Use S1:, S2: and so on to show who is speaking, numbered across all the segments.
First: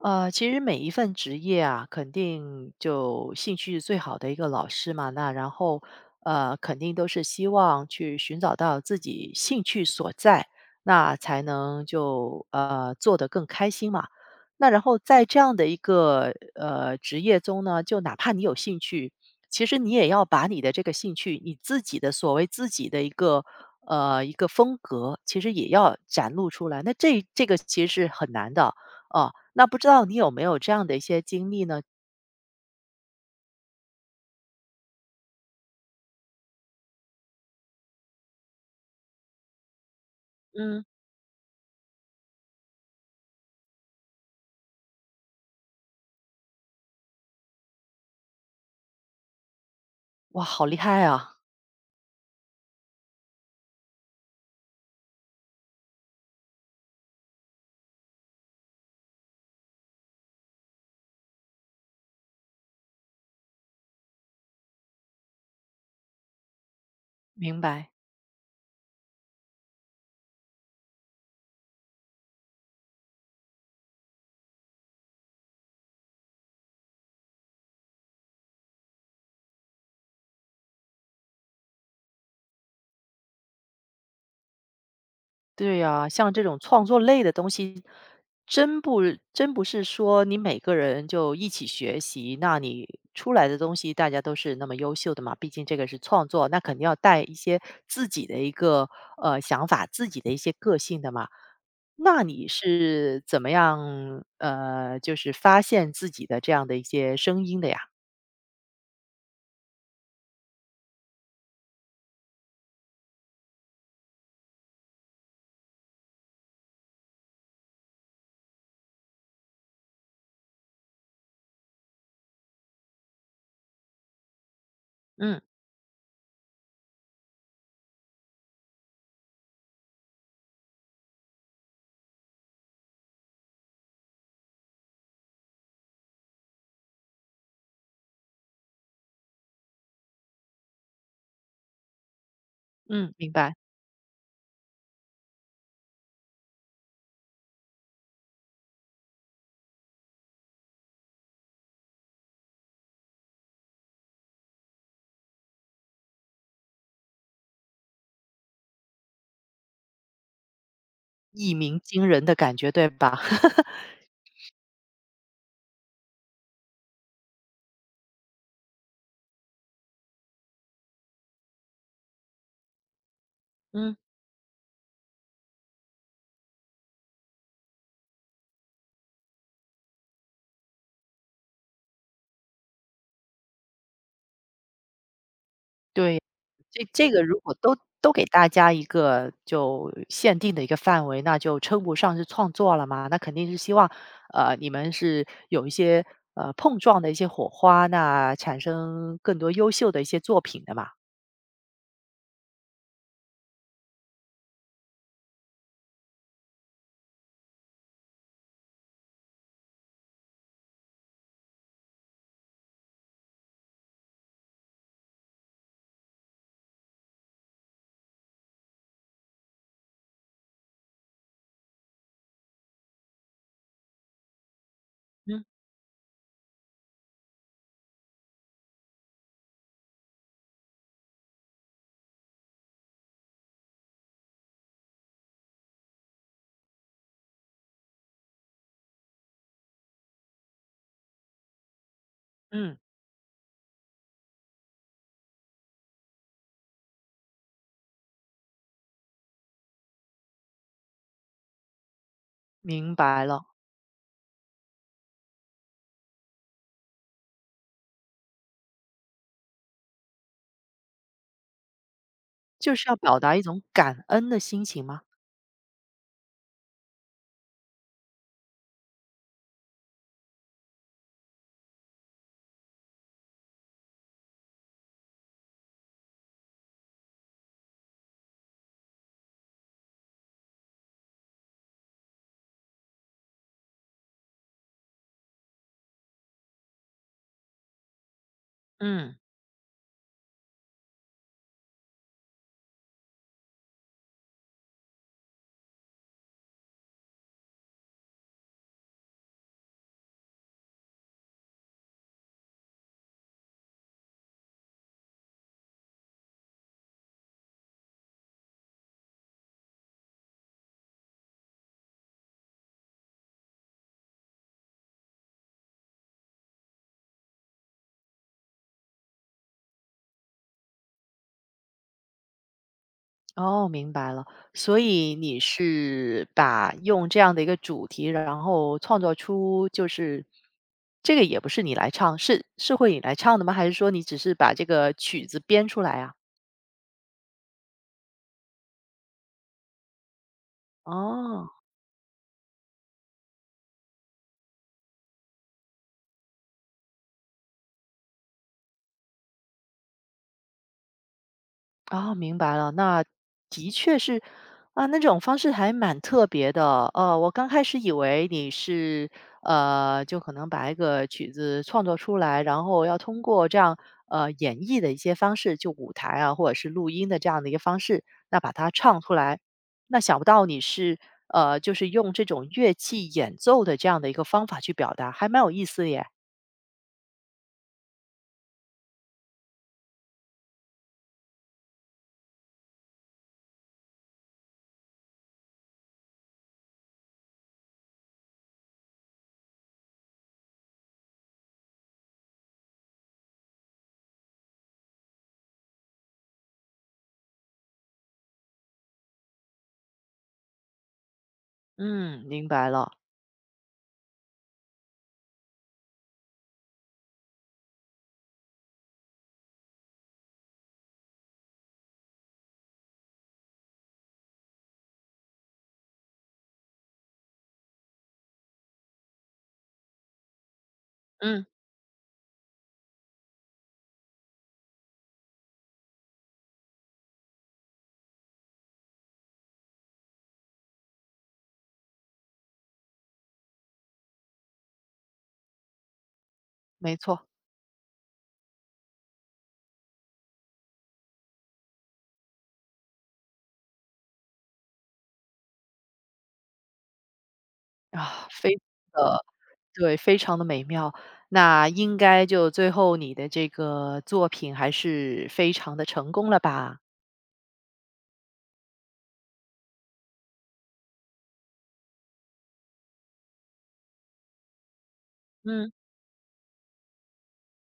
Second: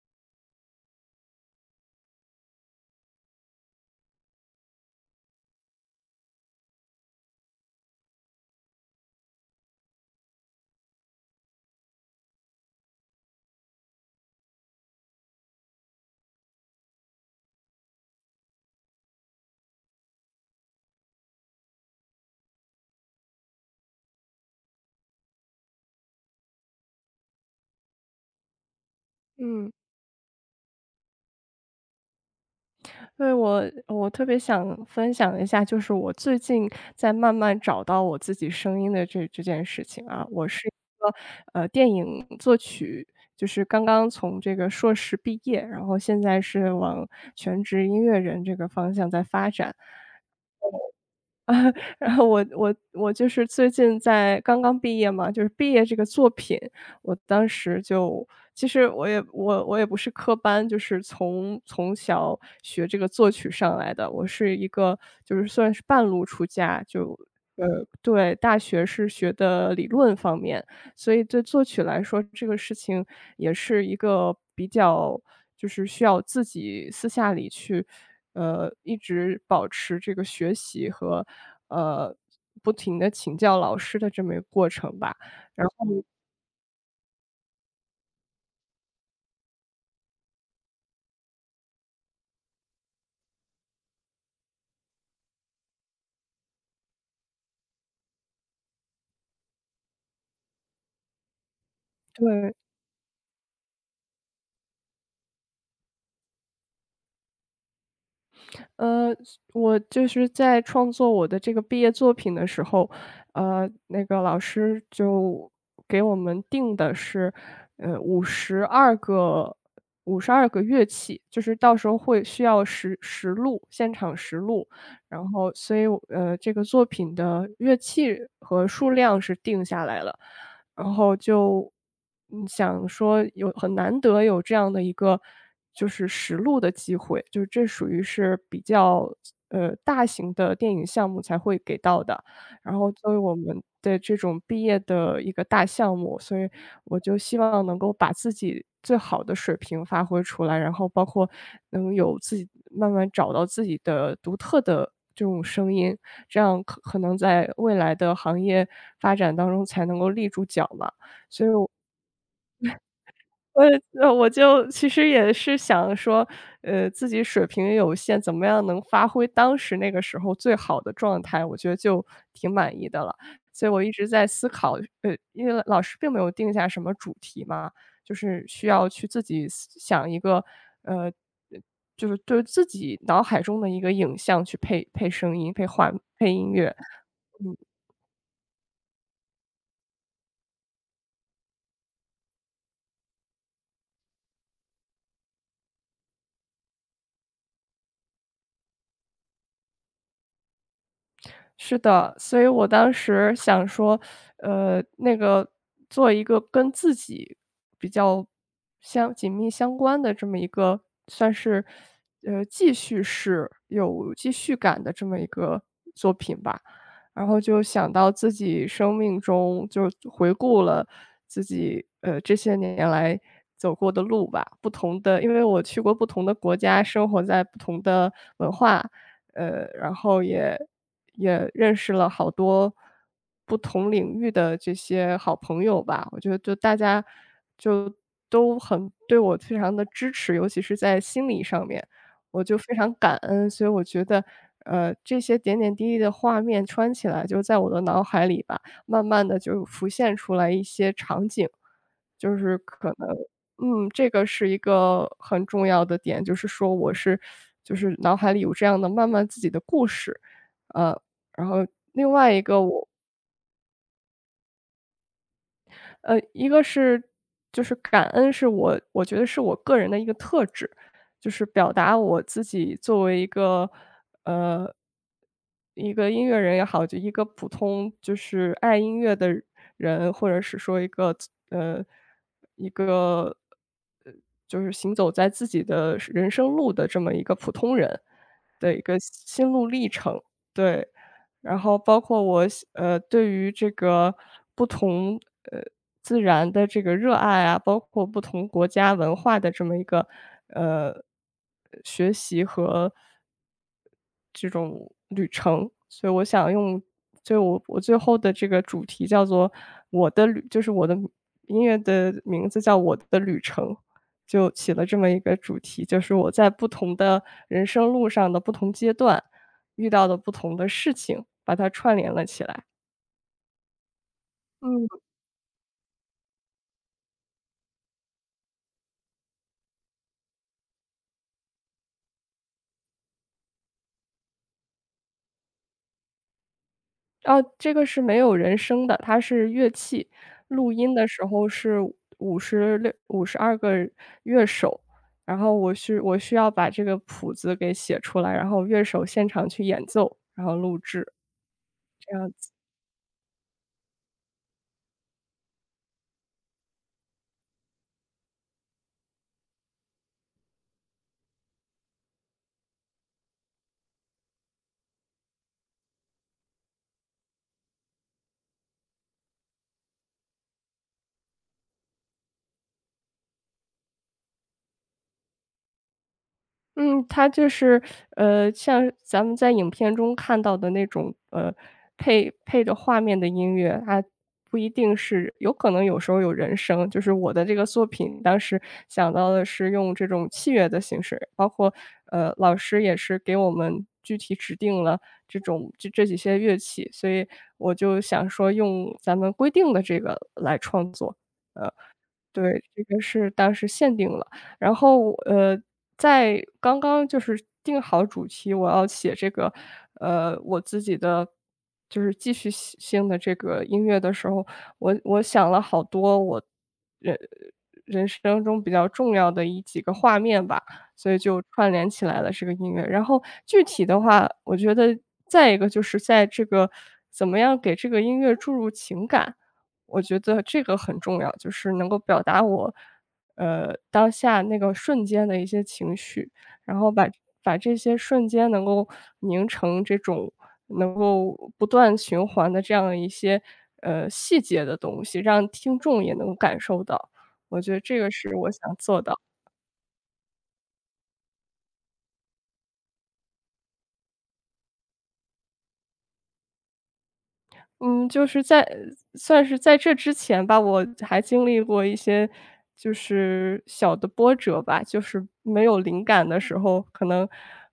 S1: 其实每一份职业啊，肯定就兴趣是最好的一个老师嘛。那然后，肯定都是希望去寻找到自己兴趣所在，那才能就做得更开心嘛。那然后在这样的一个职业中呢，就哪怕你有兴趣，其实你也要把你的这个兴趣，你自己的所谓自己的一个一个风格，其实也要展露出来。那这个其实是很难的。哦，那
S2: 嗯，
S1: 不知道你有没有这样的一些经历呢？
S2: 对，我特别想分享一下，就是我最近在慢慢找到我自己声音的这件事情啊。我是一
S1: 嗯。
S2: 个电影作曲，就是刚刚从这个硕士毕业，然后现在是往全职音乐人这个方向在发展。
S1: 哇，好厉害啊！
S2: 然后我就是最近在刚刚毕业嘛，就是毕业这个作品，我当时就其实我也不是科班，就是从小学这个作曲上来的，我是一个就是算是半路出家，就
S1: 明
S2: 呃
S1: 白。
S2: 对，大学是学的理论方面，所以对作曲来说，这个事情也是一个比较就是需要自己私下里去，一直保持这个学习和，呃，不停的请教老师的这么一个过程吧。然
S1: 对
S2: 后
S1: 呀，像这种创作类的东西，真不真不是说你每个人就一起学习，那你出来的东西大家都是那么优秀的嘛，毕竟这个是创作，那肯定要带一些自己的一个，想法，自己的一些个性的嘛。那你
S2: 对。
S1: 是怎么样，就是发现自己的这样的一些声音的呀？
S2: 呃，我就是在创作我的这个毕业作品的时候，那个老师就给我们定的是，五十二个五十二个乐器，就是到时候会需要实录，现场实录。然
S1: 嗯，
S2: 后所以，这个作品的乐器和数量是定下来了。然后就，嗯，想说有很难得有这样的一个就是实录的机会，就是这属于是比较，大型的电影项目才会给到的。然后作
S1: 嗯，
S2: 为
S1: 明
S2: 我
S1: 白。
S2: 们的这种毕业的一个大项目，所以我就希望能够把自己最好的水平发挥出来，然后包括能有自己慢慢找到自己的独特的这种声音，这样可能在未来的行业发展当中才能够立住脚嘛。
S1: 一鸣惊人的感觉，对吧？
S2: 我 也我就其实也是想说，自己水平有限，怎么样能发挥当时那个时候最好的状态，我觉得就挺满意的了。所以我一
S1: 嗯，
S2: 直在思考，因为老师并没有定下什么主题嘛，就是需要去自己思想一个，呃，呃就是对自己脑海中的一个影像去配声音、配画
S1: 对，
S2: 配音乐。
S1: 这这个如果都给大家一个就限定的一个范围，那就称不上是创作了嘛。那肯定是希望，你们是有一些碰撞的一些火花，那产生更多优秀的一些作品的嘛。
S2: 是的，所以我当时想说，那个做一个跟自己比较相紧密相关的这么一个，算是记叙式、有记叙感的这么一个作品吧。然后就想到自己生命中，就回顾了自己这些年来走过的路吧，不同的，因
S1: 嗯
S2: 为我去过不同的国家，生活在不同的文化，然后也也认识了好多不同领域的这些好朋友吧。我觉得就大家就都很对我非常的支持，尤其是在心理上面，我就非
S1: 嗯，
S2: 常感恩。所以我觉得，这些点点滴滴的画面穿起来就在我的脑海里吧，慢慢的就浮现出来一些场景。就是可
S1: 明
S2: 能
S1: 白了，
S2: 嗯，这个是一个很重要的点，就是说我是就是脑海里有这样的慢慢自己的故事。呃，然后另外一个
S1: 就是
S2: 我
S1: 要表达一种感恩的心情吗？
S2: 一个是就是感恩是我觉得是我个人的一个特质，就是表达我自己作为一个，呃，一个音乐人也好，就一个普通就是爱音乐的人，或者是说一个呃，一个，呃，就是行走在自己的人生路的这么一个普通人。
S1: 嗯。
S2: 对，然后包括我对于这个不同，呃，自然的这个热爱啊，包括不同国家文化的这么一个，呃，学习和所以我想用就我最后的这个主题叫做我的旅就是我的音乐的名字叫我的旅程，就起了这么一个主题，就是我在不同的人生路上的不同阶段，遇到的不同的事情，把它串联了起来。
S1: 哦，明白了。所
S2: 嗯。
S1: 以你是把用这样的一个主题，然后创作出就是这个也不是你来唱，是会你来唱的吗？还是说你只是把这个曲子编出来啊？
S2: 哦，这个是没有人声的，它是乐器。录音的时候
S1: 哦。
S2: 是56、五十二个乐手，然后我需要把这个谱子给写出来，然后乐手现场去演奏，然后录制。
S1: 哦，明白了，那的确是啊，那种方式还蛮特别的。我刚开始以为你是就可能把一个曲子创作出来，然后要通过这样演绎的一些方式，就舞台啊，或者是录音的这样的一个方式，那把它唱出来。那想不到你是就是用这种乐器演奏的这样的一个方法去表达，还蛮有意思耶。
S2: 嗯，它就是，像咱们在影片中看到的那种，配配着画面的音乐，它不一定是有可能有时候有人声，就是我的这个作品当时想到的是用这种器乐的形式，包括，老师也是给我们具体指定了这种这这几些乐器，所以我就想说用咱们规定的这个来创作。
S1: 嗯，明
S2: 对，
S1: 白
S2: 这
S1: 了。
S2: 个是当时限定了。然后，在刚刚就是定好主题，我要写这个，我自己的就是继续性的这个音乐的时候，我想了好多人人生中比较重要的一几个画面吧，所以就
S1: 嗯，
S2: 串联起来了这个音乐。然后具体的话，我觉得再一个就是在这个怎么样给这个音乐注入情感。我觉得这个很重要，就是能够表达我，当下那个瞬间的一些情绪，然后
S1: 没错
S2: 把这些瞬间能够凝成这种能够不断循环的这样一些，细节的东西，让听众也能感受到。我觉得这个
S1: 啊，
S2: 是
S1: 非
S2: 我
S1: 常
S2: 想做到的
S1: 的。对，非常的美妙。那应该就最后你的这个作品还是非常的成功了吧？
S2: 嗯，就是在算是在这之前吧，我还经历过一些就是小的波折吧，就是没
S1: 嗯，
S2: 有灵感的时候，可能，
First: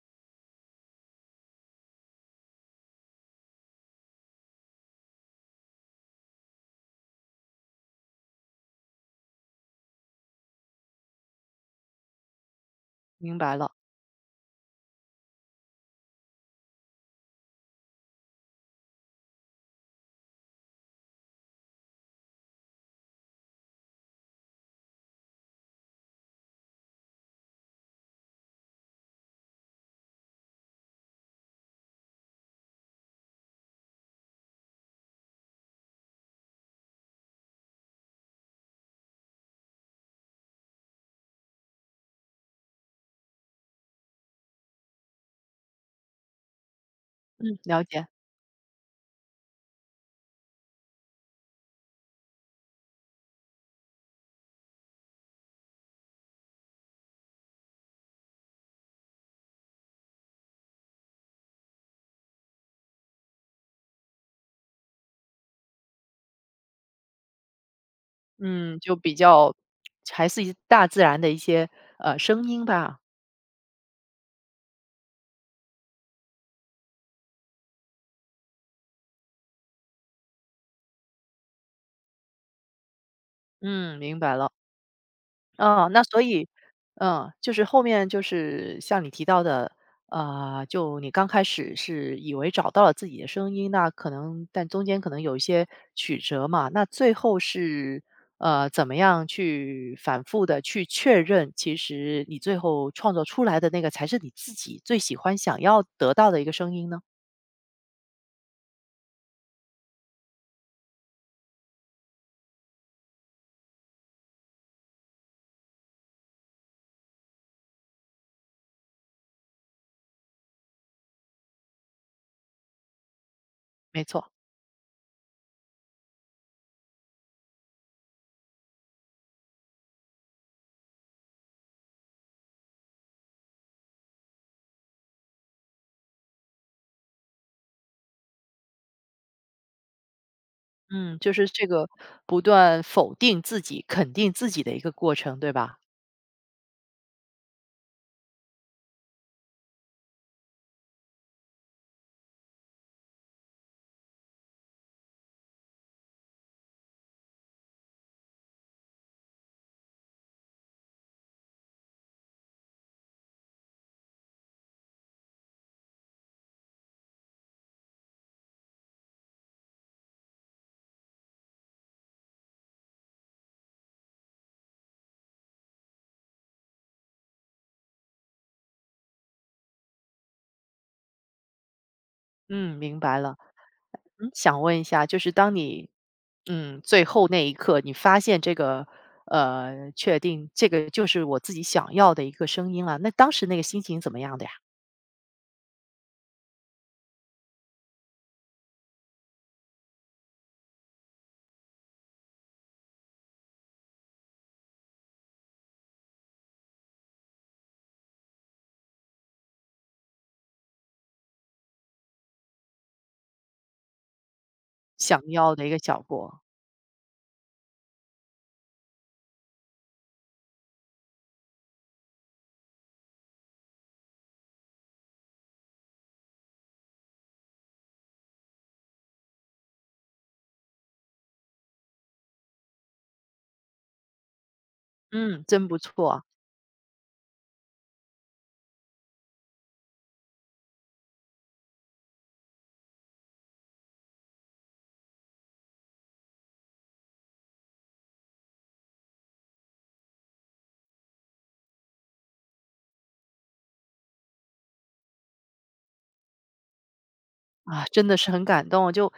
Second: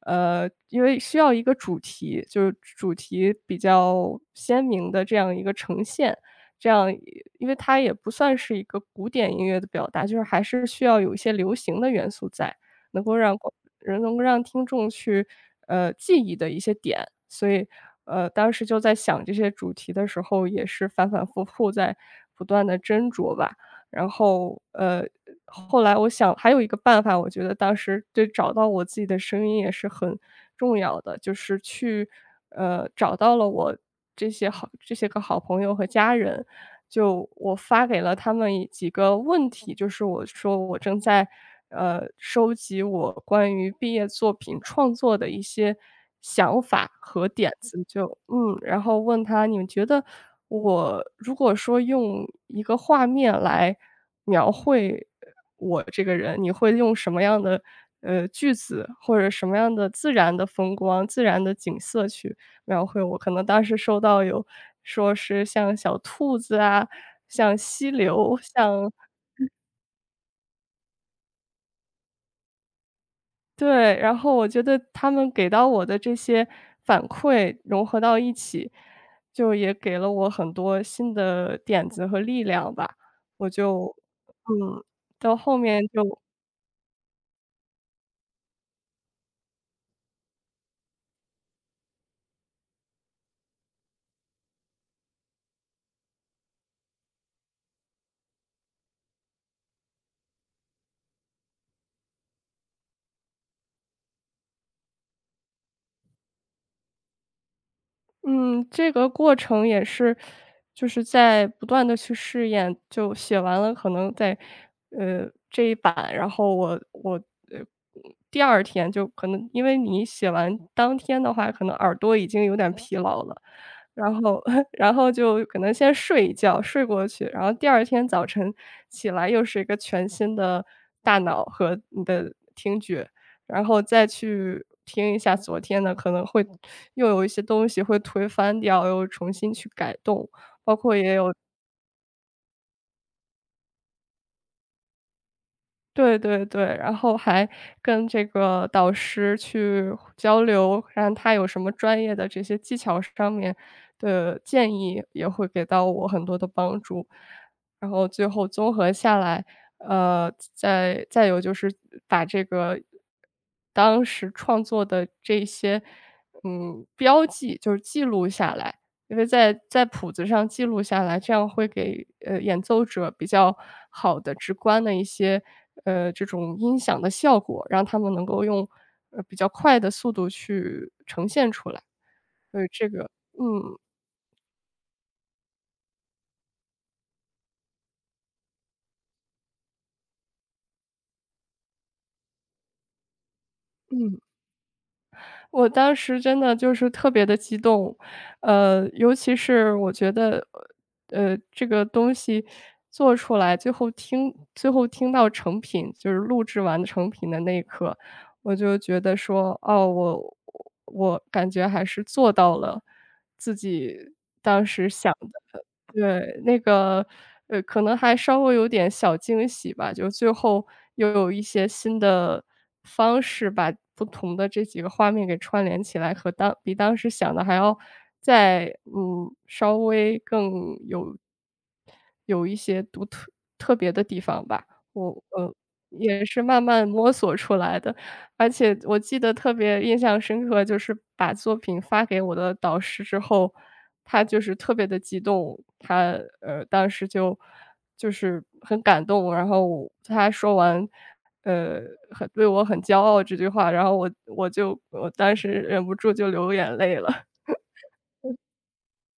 S2: 因为需要一个主题，就是主题比较鲜明的这样一个呈现，这样因为它也不算是一个古典音乐的表达，就是还是需要有一些流行的元素在，能够
S1: 明
S2: 让
S1: 白了，
S2: 人能够让听众去，记忆的一些点。所以，当时就在想这些主题的时候，也是反反复复在不断的斟酌吧。然后，后来我想还有一个办法，我觉得当时对找到我自己的声音也是很重要的，就是去，找到了我这些个好朋友和家人，就我发给了他们几个问题，就是我说我正在，收集我关于毕业作品创作的一些想法和点
S1: 嗯，了
S2: 子，
S1: 解。
S2: 就嗯，然后问他：“你们觉得我如果说用一个画面来描绘我这个人，你会用什么样的，句子或者什么样的自然的风光、自然的景色去描绘我可能当时收到有说是像小兔子啊，像溪流，
S1: 嗯，
S2: 像
S1: 就比较还是一大自然的一些，声音吧。
S2: 对，然后我觉得他们给到我的这些反馈融合到一起，就也给了我很多新的点子和力量吧。我就
S1: 嗯，明白了。
S2: 嗯，到后面
S1: 嗯，那
S2: 就
S1: 所以，嗯，就是后面就是像你提到的，就你刚开始是以为找到了自己的声音，那可能但中间可能有一些曲折嘛，那最后是怎么样去反复的去确认，其实你最后创作出来的那个才是你自己最喜欢、想要得到的一个声音呢？
S2: 嗯，这个过程也是，就是在不断的去试验，就写完了可能在，这一版，然后我呃，第二天就可能因为你写完当天的话，可能耳朵已经有点疲劳了。
S1: 没
S2: 然
S1: 错，
S2: 后 然后就可能先睡一觉，睡过去，然后第二天早晨起来又是一个全新的大脑和你的听觉，然后再去听一下昨天的，可能会又有一些东西会推翻掉，又重新去改动，包括也
S1: 嗯，就
S2: 有
S1: 是这个不断否定自己、肯定自己的一个过程，对吧？
S2: 对对对，然后还跟这个导师去交流，看他有什么专业的这些技巧上面的建议，也会给到我很多的帮助。然后最后综合下来，再有就是把这个当时创作的这些，嗯，标记就是记录下来。因为在谱子上记录下来，这样会给，演奏者比较好的、直观的一些，这种音响的效果，让他们能够用，比较快的速度去呈现出来，所以
S1: 嗯，
S2: 这
S1: 明白了。
S2: 嗯，
S1: 嗯，想问一下，就是当你，嗯，最后那一刻，你发现这个，确定这个就是我自己想要的一个声音了，那当时那个心情怎
S2: 嗯。
S1: 么样的呀？
S2: 我当时真的就是特别的激动，尤其是我觉得，这个东西做出来，最后听到成品，就是录制完成品的那一刻，我就觉得说，哦，我感觉还是做到了自己
S1: 想要的一个小果，
S2: 对，那个，可能还稍微有点小惊喜吧，就最后又有一些新的方式把不同的这几个画面给串联起来，和当比当时想的还要再，嗯，稍微有一些特别的地方吧，我，
S1: 嗯，真不错啊
S2: 也是慢慢摸索出来的。而且我记得特别印象深刻，就是把作品发给我的导师之后，他就是特别的激动，他，当时就就是很感动，然后他说完，呃，很对我很骄傲这句话，然后我当时忍不住就流眼泪了。
S1: 啊，真的是很感动，就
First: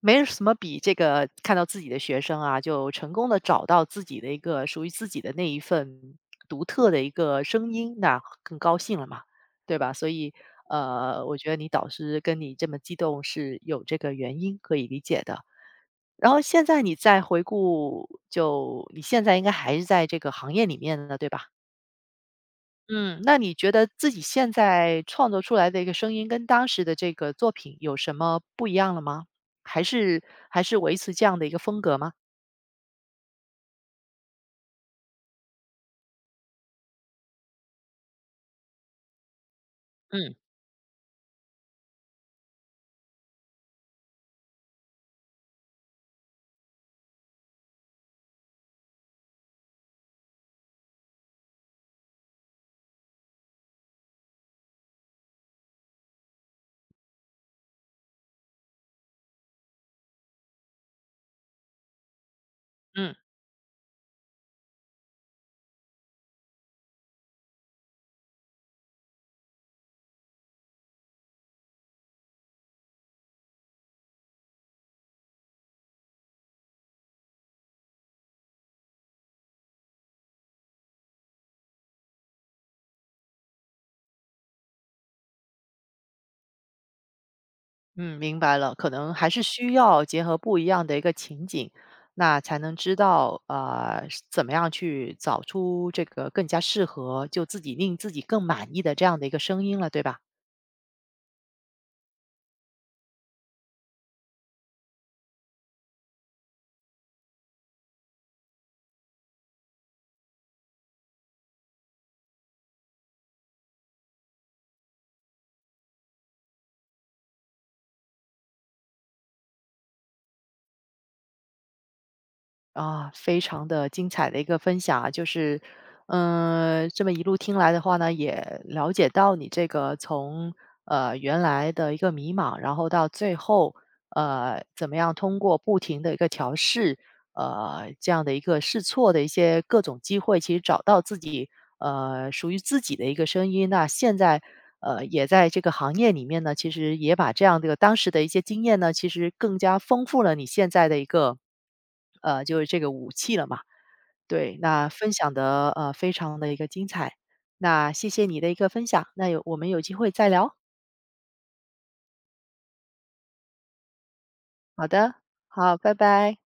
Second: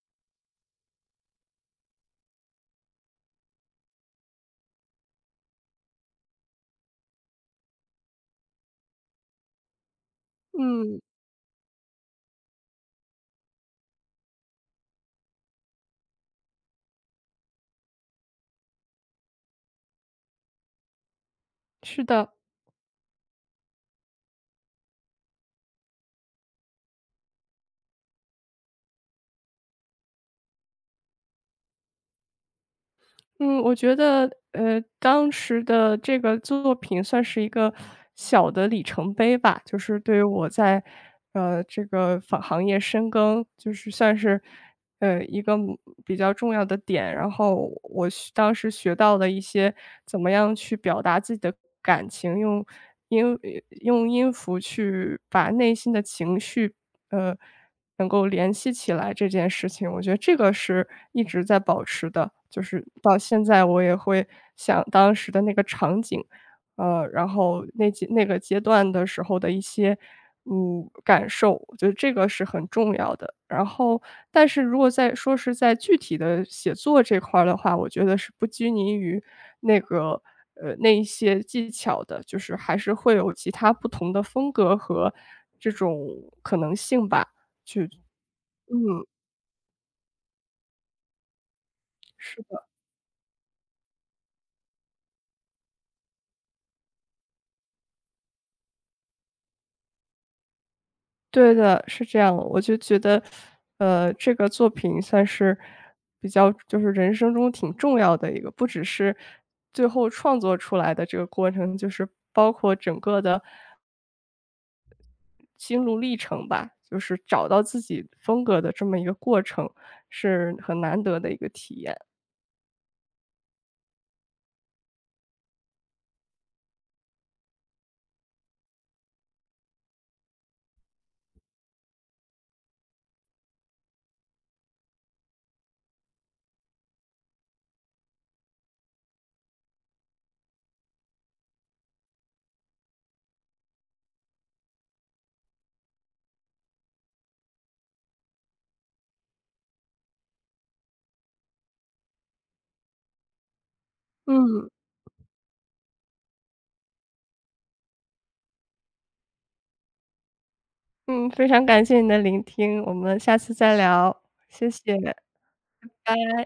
S1: 没什么比这个看到自己的学生啊，就成功的找到自己的一个属于自己的那一份独特的一个声音，那更高兴了嘛，对吧？所以，
S2: 嗯，
S1: 我觉得你导师跟你这么激动是有这个原因，可以理解的。然后现在你再回顾，就你现在应该还是在这个行业里面的，对吧？
S2: 是的。
S1: 嗯，那你觉得自己现在创作出来的一个声音，跟当时的这个作品有什么不一样了吗？还是还是维持这样的一个风格吗？
S2: 嗯，我觉得，当时的这个作品算是一个小的里程碑吧，就是对于
S1: 嗯
S2: 我在，这个行业深耕，就是算是，一个嗯比较重要的点。然后当时学到了一些怎么样去表达自己的感情，音用音符去把内心的情绪呃，能够联系起来这件事情，我觉得这个是一直在保持的，就是
S1: 嗯
S2: 到现在我也会想当时的那个场景，然后那个阶段的时候的一些嗯，感受，我觉得这个是很重要的。然后，但是如果在说是在具体的写作这块儿的话，我觉得是不拘泥于那个，那一些技巧的，就是还是会有其他不同的风格和这种可能性吧。
S1: 嗯，明白了，可
S2: 嗯，
S1: 能还是需要结合不一样的一个情景，那才
S2: 是。
S1: 能知道是怎么样去找出这个更加适合就自己令自己更满意的这样的一个声音了，对吧？
S2: 对的，是这样的我就觉得，这个作品算是比较就是人生中挺重要的一个，不只是最后创作出来的这个过程，就是包括整个的心路历程吧，就是找到自己风格的这么一个过程，是很难得的一个体验。
S1: 啊，非常的精彩的一个分享啊，就是，嗯、这么一路听来的话呢，也了解到你这个从原来的一个迷茫，然后到最后怎么样通过不停的一个调试，这样的一个试错的一些各种机会，其实找到自己属于自己的一个声音。那现在也在这个行业里面呢，其实也把这样的当时的一些经验呢，其实更加丰富了你现在的一个就是这个武器了嘛。对，
S2: 嗯，
S1: 那分享的非常的一个精彩，那谢谢你的一个分享，那我们有机会再聊。
S2: 嗯，非常感谢你的聆听，我们下次再聊，谢
S1: 好
S2: 谢，拜
S1: 的，好，拜拜。
S2: 拜。